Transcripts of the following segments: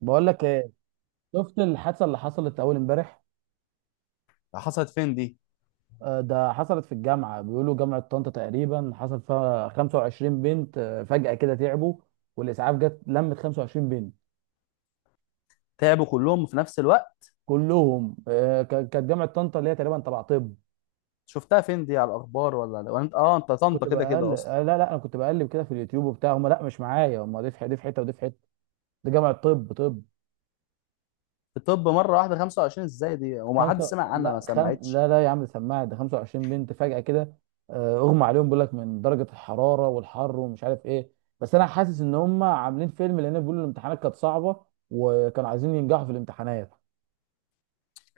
بقول لك ايه؟ شفت الحادثه اللي حصلت اول امبارح؟ حصلت فين دي؟ آه، ده حصلت في الجامعه، بيقولوا جامعه طنطا تقريبا حصل فيها 25 بنت. فجاه كده تعبوا، والاسعاف جت لمت 25 بنت تعبوا كلهم في نفس الوقت؟ كلهم. كانت جامعه طنطا اللي هي تقريبا تبع طب. شفتها فين دي على الاخبار ولا انت، اه انت كنت طنطا كده بقل كده اصلا. آه، لا لا، انا كنت بقلب كده في اليوتيوب وبتاع. هم لا مش معايا هم، دي في حته ودي في حته. دي جامعه طب طب. الطب مره واحده 25 ازاي دي؟ وما حد خمسة سمع عنها؟ ما لا خم... سمعتش. لا لا يا عم، سماعة ده 25 بنت فجأة كده. اغمى عليهم، بيقول لك من درجة الحرارة والحر ومش عارف ايه. بس انا حاسس ان هم عاملين فيلم، لان بيقولوا الامتحانات كانت صعبة وكانوا عايزين ينجحوا في الامتحانات.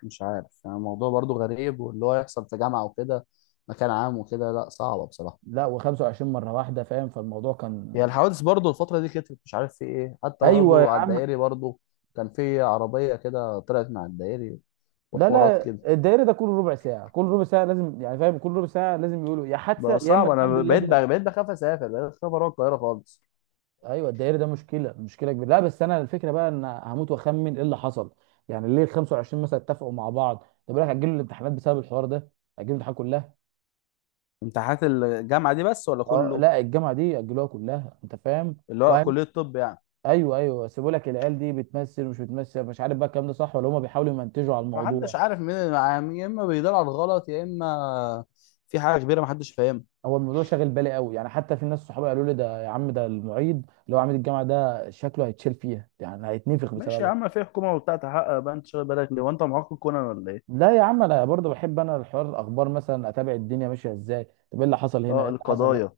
مش عارف يعني، الموضوع برضو غريب، واللي هو يحصل في جامعه وكده، مكان عام وكده، لا صعبه بصراحه. لا، و25 مرة واحدة، فاهم؟ فالموضوع كان هي الحوادث برضو الفتره دي كترت، مش عارف في ايه، حتى ايوه يا برضو على عم. الدائري برضو كان في عربيه كده طلعت مع الدائري لا وحوارات لا، كده. الدايرة ده كل ربع ساعة، كل ربع ساعة لازم، يعني فاهم، كل ربع ساعة لازم يقولوا يا حادثة بقى يا اما صعب، الحمد انا لله بقيت دي. بقيت بخاف اسافر، بقيت بخاف اروح القاهره خالص. ايوه، الدائري ده مشكله، مشكله كبيره. لا بس انا الفكره بقى ان هموت واخمن ايه اللي حصل. يعني ليه ال 25 مثلا اتفقوا مع بعض؟ طب لك اجلوا الامتحانات بسبب الحوار ده، اجلوا الامتحانات كلها. امتحانات الجامعه دي بس ولا اه كله؟ لا، الجامعه دي اجلوها كلها، انت فاهم. اللي هو وهم... كلية طب يعني. ايوه ايوه، سيبوا لك العيال دي بتمثل ومش بتمثل، مش عارف بقى الكلام ده صح ولا هم بيحاولوا يمنتجوا على محدش الموضوع. عارف مين اللي معاه، يا اما بيدور على الغلط يا اما في حاجة كبيرة محدش فاهمها. هو الموضوع شاغل بالي قوي، يعني حتى في ناس صحابي قالوا لي ده يا عم، ده المعيد اللي هو عميد الجامعه ده شكله هيتشال فيها، يعني هيتنفخ ماشي يا بسببها. عم، في حكومة وبتاع تحقق. بقى انت شغال بالك ليه وانت معاق كونان ولا ايه؟ لا يا عم، انا برضه بحب، انا الحوار الاخبار مثلا اتابع الدنيا ماشيه ازاي. طب ايه اللي حصل هنا، ايه اه، اللي حصل هنا؟ القضايا.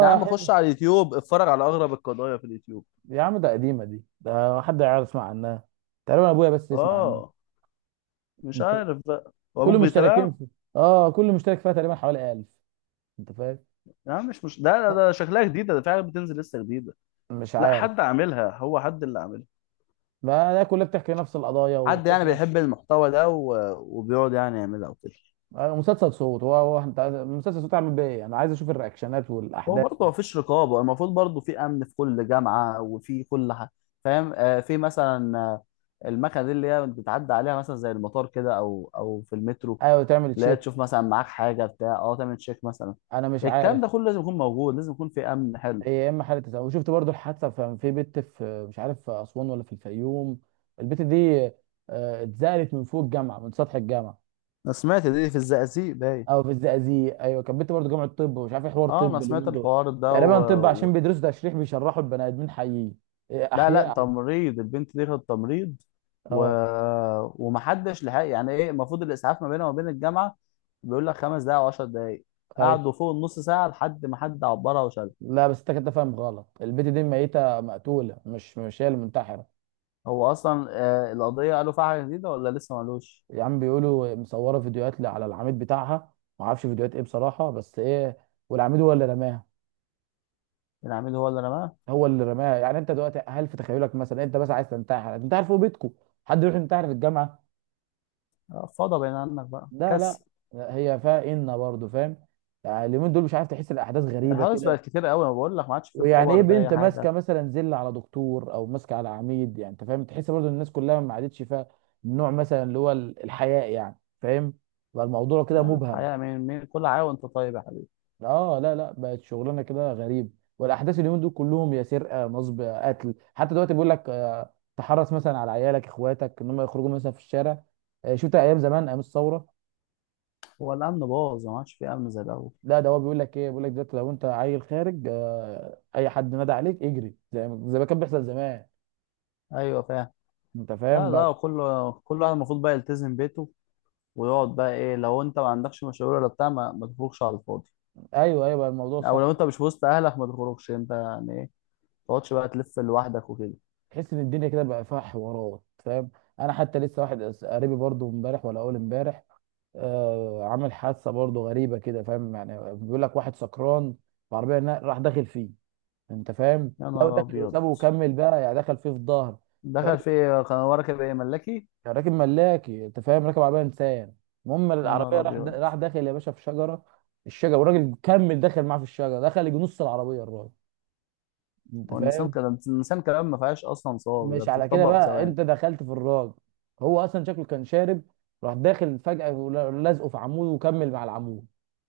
يا عم خش حلو. على اليوتيوب، اتفرج على اغرب القضايا في اليوتيوب. يا عم، ده قديمه دي، ده حد يعرف يسمع عنها؟ تقريبا ابويا بس يسمع عنها. اه، مش انت عارف بقى. وابوك كل مشتركين بيتابعك؟ في... اه كل مشترك فيها تقريبا حوالي 1000، انت فاهم؟ يا عم مش ده ده, لا، ده شكلها جديدة، ده في حاجة بتنزل لسه جديدة. مش لا، عارف. حد عاملها، هو حد اللي عاملها. ما ده كلها بتحكي نفس القضايا حد وتحس يعني نفس. بيحب المحتوى ده و... وبيقعد يعني يعملها وكده. مسلسل صوت. هو هو انت مسلسل صوت، تعمل بيه ايه؟ انا عايز اشوف الرياكشنات هو والاحداث. برضه مفيش رقابة، المفروض برضه في أمن في كل جامعة وفي كل حاجة. فاهم؟ آه في مثلا المكنة دي اللي هي بتعدي عليها مثلا زي المطار كده أو في المترو، ايوه، تعمل اللي هي تشيك. تشوف مثلا معاك حاجة بتاع، أه تعمل تشيك مثلا. انا مش عارف. الكلام ده كله لازم يكون موجود، لازم يكون في أمن حلو. هي يا اما حاله، تزوج وشفت برضو الحادثه في بنت، في مش عارف في اسوان ولا في الفيوم؟ البنت دي، اتزالت من فوق الجامعه، من سطح الجامعه. أنا سمعت دي في الزقازيق باين. او في الزقازيق، ايوه، كانت بنت برضو جامعه طب ومش عارف ايه حوار أه أنا طب سمعت اليومين دول. الحوار ده تقريبا طب و... عشان بيدرسوا تشريح، بيشرحوا البني ادمين حيين. إيه، لا لا، احياء. تمريض، البنت دي خدت تمريض و... اه. ومحدش لحق. يعني ايه، المفروض الاسعاف ما بينها وما بين الجامعه بيقول لك 5 دقائق وعشر دقائق. ايوه، قعدوا فوق النص ساعه لحد ما حد عبرها وشالها. لا بس انت كده فاهم غلط. البنت دي ميته، مقتوله، مش مش هي المنتحره. هو اصلا آه القضيه قالوا فيها حاجه جديده ولا لسه ما قالوش؟ يا عم، بيقولوا مصوره فيديوهات على العميد بتاعها. ما اعرفش فيديوهات ايه بصراحه، بس ايه، والعميد هو اللي رماها. العميد هو اللي رماها؟ هو اللي رماها. يعني انت دلوقتي هل في تخيلك مثلا انت بس عايز تنتحر، هتنتحر فوق بيتكم، حد يروح ينتحر في الجامعه؟ فضى بين عنك بقى لا لا. كسر. لا، هي فيها ان برضه، فاهم، يعني اليومين دول مش عارف، تحس الاحداث غريبه الحوادث كده. بقت كتير قوي، انا بقول لك ما عادش في رقابه ويعني ايه ولا في بنت اي ماسكه حاجه. مثلا زله على دكتور او ماسكه على عميد، يعني انت فاهم تحس برضه الناس كلها ما عادتش فيها النوع مثلا، اللي هو الحياء، يعني فاهم، بقى الموضوع كده لا مبهم. الحقيقه، مين كل حاجه، وانت طيب يا حبيبي. اه لا لا، بقت شغلانه كده غريب، والاحداث اليومين دول كلهم يا سرقه، نصب، قتل. حتى دلوقتي بيقول لك تحرص مثلا على عيالك اخواتك ان هم يخرجوا مثلا في الشارع. شفت ايام زمان، ايام الثوره. هو الامن باظ، ما عادش في امن زي الاول. لا، ده هو بيقول لك ايه، بيقول لك دلوقتي لو انت عيل خارج، اي حد نادى عليك اجري، زي ما كان بيحصل زمان، ايوه فاهم. انت لا فاهم بقى. لا، كل واحد المفروض بقى يلتزم بيته ويقعد بقى. ايه لو انت ما عندكش مشاوير ولا بتاع؟ ما تخرجش على الفاضي. ايوه ايوه، بقى الموضوع او صح، لو انت مش وسط اهلك ما تخرجش، انت يعني ايه، ما تقعدش بقى تلف لوحدك وكده. تحس ان الدنيا كده بقى فيها حوارات، فاهم. انا حتى لسه واحد قريبي برضو امبارح ولا اول امبارح عامل حادثه برضه غريبه كده، فاهم؟ يعني بيقول لك واحد سكران في عربيه، راح داخل فيه، انت فاهم؟ يا لو نهار داخل ابيض. وسابه وكمل بقى، يعني دخل فيه في ظهر. دخل راكب. في ايه؟ كان ورا كده ايه؟ ملاكي؟ راكب ملاكي، انت فاهم، راكب عربيه انسان. المهم يا نهار العربيه ابيض. راح داخل يا باشا في شجره. الشجره والراجل كمل داخل معاه في الشجره، دخل يجي نص العربيه الراجل، انت هو النسان فاهم. كده، النسان كلام ما فيهاش اصلا صواب، ده مش على كده بتطبق في بقى، ثواني. انت دخلت في الراجل، هو اصلا شكله كان شارب، راح داخل فجاه ولازقه في عمود وكمل مع العمود،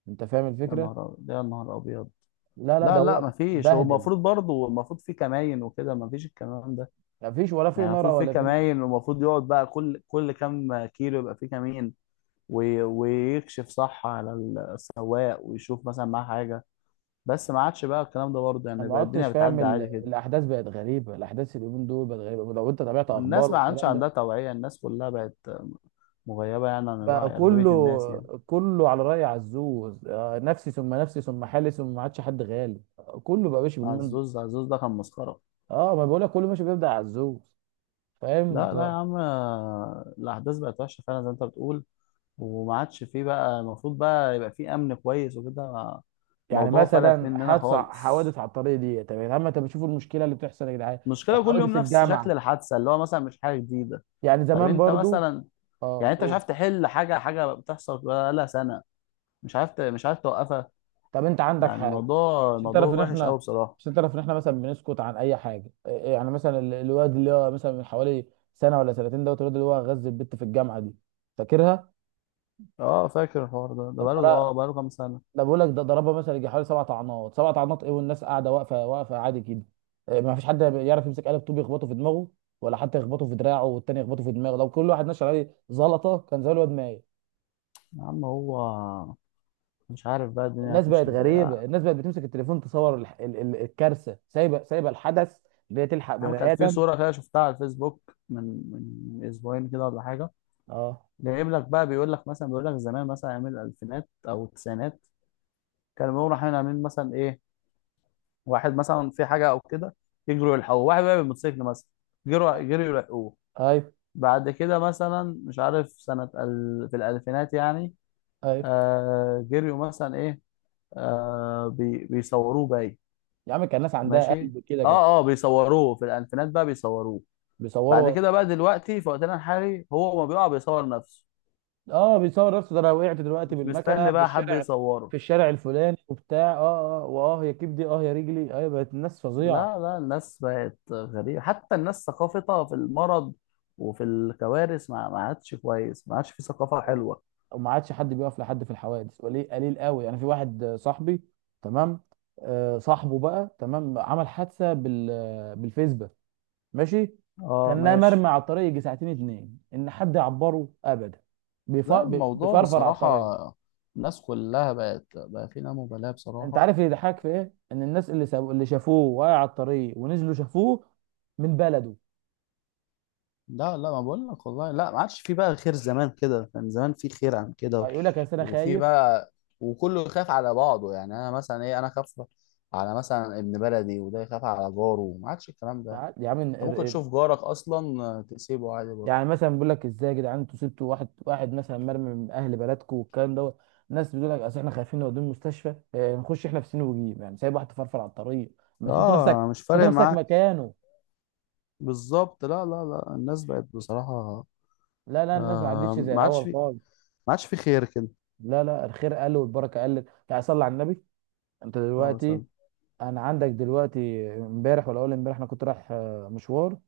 انت فاهم يا الفكره. نهار ابيض، يا نهار ابيض. لا لا، ده لا لا هو ما فيش، هو بهدل. المفروض برضه المفروض في كماين وكده، ما فيش الكلام ده. مفيش ولا في يعني نار المفروض في ولا في. كماين، والمفروض يقعد بقى كل كام كيلو يبقى في كمين ويكشف صح على السواق، ويشوف مثلا معاه حاجة. بس ما عادش بقى الكلام ده برضه، انا يعني ما بقى الدنيا عدتش فاهم، بتعدي عادي كده. الاحداث بقت غريبه، الاحداث اليومين دول بقت غريبه، ولو انت تابعت اخبار والناس ما عادش والكلام ده. عندها توعية، الناس كلها بقت مغيبة يعني عن بقى الوعي، أغلبية الناس يعني. كله كله على راي عزوز، نفسي ثم نفسي ثم حالي ثم ما عادش حد غالي. كله بقى ماشي عزوز، عزوز ده كان مسخرة. اه، ما بقول لك كله ماشي بيبدا عزوز، فاهم لا لا يا عم، الأحداث بقت وحشة فعلا زي ما أنت بتقول، وما عادش فيه بقى، المفروض بقى يبقى فيه أمن كويس وكده. يعني الموضوع فلت مثلا مننا خالص. حوادث على الطريق دي، طب يا عم انت بتشوفوا المشكله اللي بتحصل يا جدعان. المشكلة كل يوم حوادث نفس شكل الجامعه، الحادثة، اللي هو مثلا مش حاجة جديدة. يعني طب زمان أنت برضو. مثلا، يعني انت مش اه. عارف تحل حاجه، حاجه بتحصل بقالها سنه، مش عارف مش عارف توقفها. طب انت عندك يعني حاجه الموضوع عشان تعرف الموضوع ان وحش احنا، قوي بصراحه. مثلا بنسكت عن اي حاجه. إيه- إيه، يعني مثلا الواد اللي هو مثلا من حوالي سنه ولا سنتين دوت، الواد اللي هو غز البت في الجامعه دي، فاكرها؟ اه فاكر الحوار ده، ده طب بقاله مرة- اه بقاله كام سنه. ده بقول لك ده ضربها مثلا يجي حوالي سبع طعنات، سبع طعنات ايه، والناس قاعده واقفه، واقفه عادي كده. إيه، ما فيش حد يعرف يمسك قلب طوب يخبطه في دماغه، ولا حتى يخبطه في دراعه والتاني يخبطه في دماغه. لو كل واحد نشر عليه زلطه كان زي الواد مايل. يا عم هو، مش عارف بقى الدنيا الناس بقت هتمشي ازاي. يا غريبه، الناس بقت بتمسك التليفون تصور الكارثه، سايبه سايبه الحدث اللي هي تلحق عم بني كانت في ادم. صوره كده شفتها على الفيسبوك من من اسبوعين كده ولا حاجه. اه جايب لك بقى بيقول لك مثلا، بيقول لك زمان مثلا ايام الالفينات او التسعينات كانوا بيقولوا رايحين عاملين مثلا ايه، واحد مثلا في حاجه او كده يجروا يلحقوه، واحد بقى بالموتوسيكل مثلا جروا جروا يلحقوه. ايوه بعد كده مثلا مش عارف سنة ال... في الألفينات يعني، ايوه. آه جريوا مثلا إيه، آه بيصوروه باي. يا عم، كان ناس عندها ماشي. قلب كده كانت اه اه بيصوروه في الألفينات بقى بيصوروه. بعد بيصوروا. كده بقى دلوقتي في وقتنا الحالي، هو ما بيقع بيصور نفسه، اه، بيصور نفسه. ده انا وقعت دلوقتي مش بالمكنه مستني في بقى حد الشارع، يصوره. في الشارع الفلاني وبتاع. اه اه، واه يا كبدي، اه يا رجلي. ايوه، بقت الناس فظيعه. لا لا، الناس بقت غريبة، حتى الناس ثقافتها في المرض وفي الكوارث ما عادش كويس، ما عادش في ثقافة وم- حلوة. وما عادش حد بيقف لحد في الحوادث، قليل قليل قوي. يعني في واحد صاحبي، تمام، صاحبه بقى، تمام، عمل حادثه بالفيسبا، ماشي. اه كان مرمي ماشي. على الطريق يجي ساعتين اتنين، ان حد يعبره ابدا، بيف- لا الموضوع بيفرفر على بصراحة، الطريق. الناس كلها بقت بقى في لا مبالاة انت بصراحة. عارف اللي يضحك في ايه؟ ان الناس اللي سابوا، اللي شافوه واقع على الطريق ونزلوا شافوه من بلده. لا لا، ما بقول لك والله، لا ما عادش في بقى خير، زمان كده كان زمان في خير عن كده اه، يقول لك اصل انا وفي خايف. بقى، وكله يخاف على بعضه، يعني انا مثلا ايه، انا خاف على مثلا ابن بلدي، وده يخاف على جاره، ما عادش الكلام ده. يا عم انت ممكن تشوف جارك اصلا تسيبه عادي برضه. يعني مثلا بيقول لك ازاي يا جدعان انتوا سبتوا واحد، واحد مثلا مرمي من اهل بلدكم والكلام دوت. الناس بتقول لك اصل احنا خايفين نوديه المستشفى، نخش احنا في سين وجيب، يعني سايب واحد فرفر على الطريق. ما تحط نفسك، اه مش تحط فارق نفسك معاه. مكانه. بالظبط، لا لا لا، الناس بقت بصراحة لا لا، الناس ما عدتش زي ما عادش الاول في، خالص. ما عادش في خير كده. لا لا، الخير قل والبركه قلت، يعني صلي على النبي. انت اه دلوقتي، سلام. انا عندك دلوقتي امبارح ولا اول امبارح انا كنت رايح مشوار.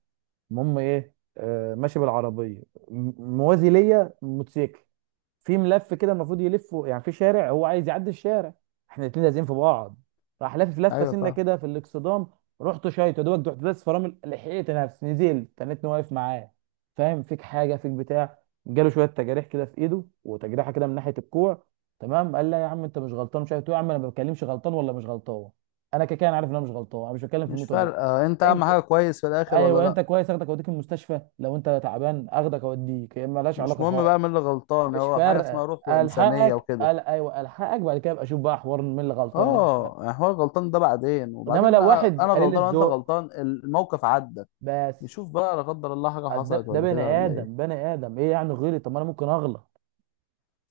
المهم ايه، ماشي بالعربيه، موازي ليا موتوسيكل في ملف كده، المفروض يلفه يعني في شارع هو عايز يعدي الشارع، احنا الاتنين لازقين في بعض. راح لافف لفه ايوه سنه فاهم. كده في الاكسدام، رحت شايط يا دوبك رحت داس فرامل، لحقت نفسي نزلت تنتني واقف معاه، فاهم، فيك حاجه، فيك بتاع؟ جاله شويه تجاريح كده في ايده، وتجريحه كده من ناحيه الكوع. تمام. قال لا يا عم انت مش غلطان مش عارف إيه. قلت له يا عم انا ما بتكلمش غلطان ولا مش غلطان. انا كده كده أنا عارف ان انا مش غلطان، انا مش بتكلم في مش النقطه دي. فارقة، انت اهم انت؟ حاجة كويس في الاخر ولا ايوه انت لا؟ كويس، اخدك اوديك المستشفى، لو انت تعبان اخدك اوديك. هي مالهاش مش علاقه مهم خالص، بقى مين اللي غلطان، مش هو حاجة فارقه. اسمها روح وانسانية الحقك، وكده. قال ايوه الحقك، بعد كده ابقى اشوف بقى حوار مين اللي غلطان، دي مش فارقه. اه يعني هو الغلطان ده بعدين، انما وبعدين لو انا واحد قليل غلطان وانت الذوق، غلطان، الموقف عدى. بس. نشوف بقى لا قدر الله حاجة أصل ده حصلت ده ولا بني كده ولا ايه. ادم، بني ادم ايه يعني غيري؟ طب ما انا ممكن اغلط،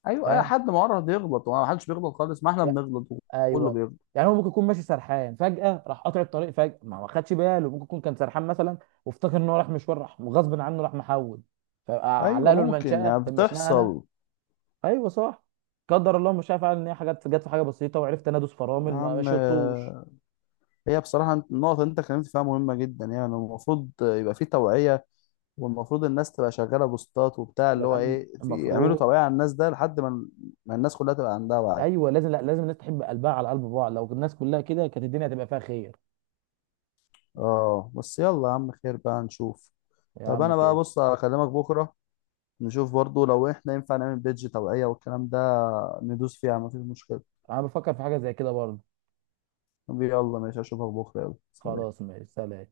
ايوه، اي فاهم؟ حد معرض يغلط، وما حدش بيغلط خالص، ما احنا يا بنغلط وكله ايوه، بيغلط. يعني هو ممكن يكون ماشي سرحان، فجاه راح قاطع الطريق، فجاه ما خدش باله، ممكن يكون كان سرحان مثلا، وافتكر ان هو راح مشوار راح غصب عنه راح محول. فاعلق ايوه له ممكن، يعني المشنقه انا؟ بتحصل. ايوه صح، قدر الله. مش عارف ان هي حاجات جت في حاجه بسيطه وعرفت انا ادوس يا فرامل، ما عم شطوش. هي بصراحة النقطة اللي انت اتكلمت فيها مهمة جدا، يعني المفروض يبقى في توعية، والمفروض الناس تبقى شغاله بوستات وبتاع، يا اللي هو عم، ايه، في يعملوا المفروض. توعيه على الناس ده لحد ما ما الناس كلها تبقى عندها وعي. ايوه لازم، لا لازم الناس تحب قلبها على قلب بعض، لو الناس كلها كده كانت الدنيا هتبقى فيها خير. اه بس يلا يا عم، خير بقى نشوف. يا طب عم انا بقى خير. بص هكلمك بكره، نشوف برضو لو احنا ينفع نعمل بيدج توعيه والكلام ده، ندوس فيها مفيش مشكله. انا بفكر في حاجه زي كده برضه. طب يلا ماشي، اشوفك بكره، يلا سلام. خلاص ماشي، سلام.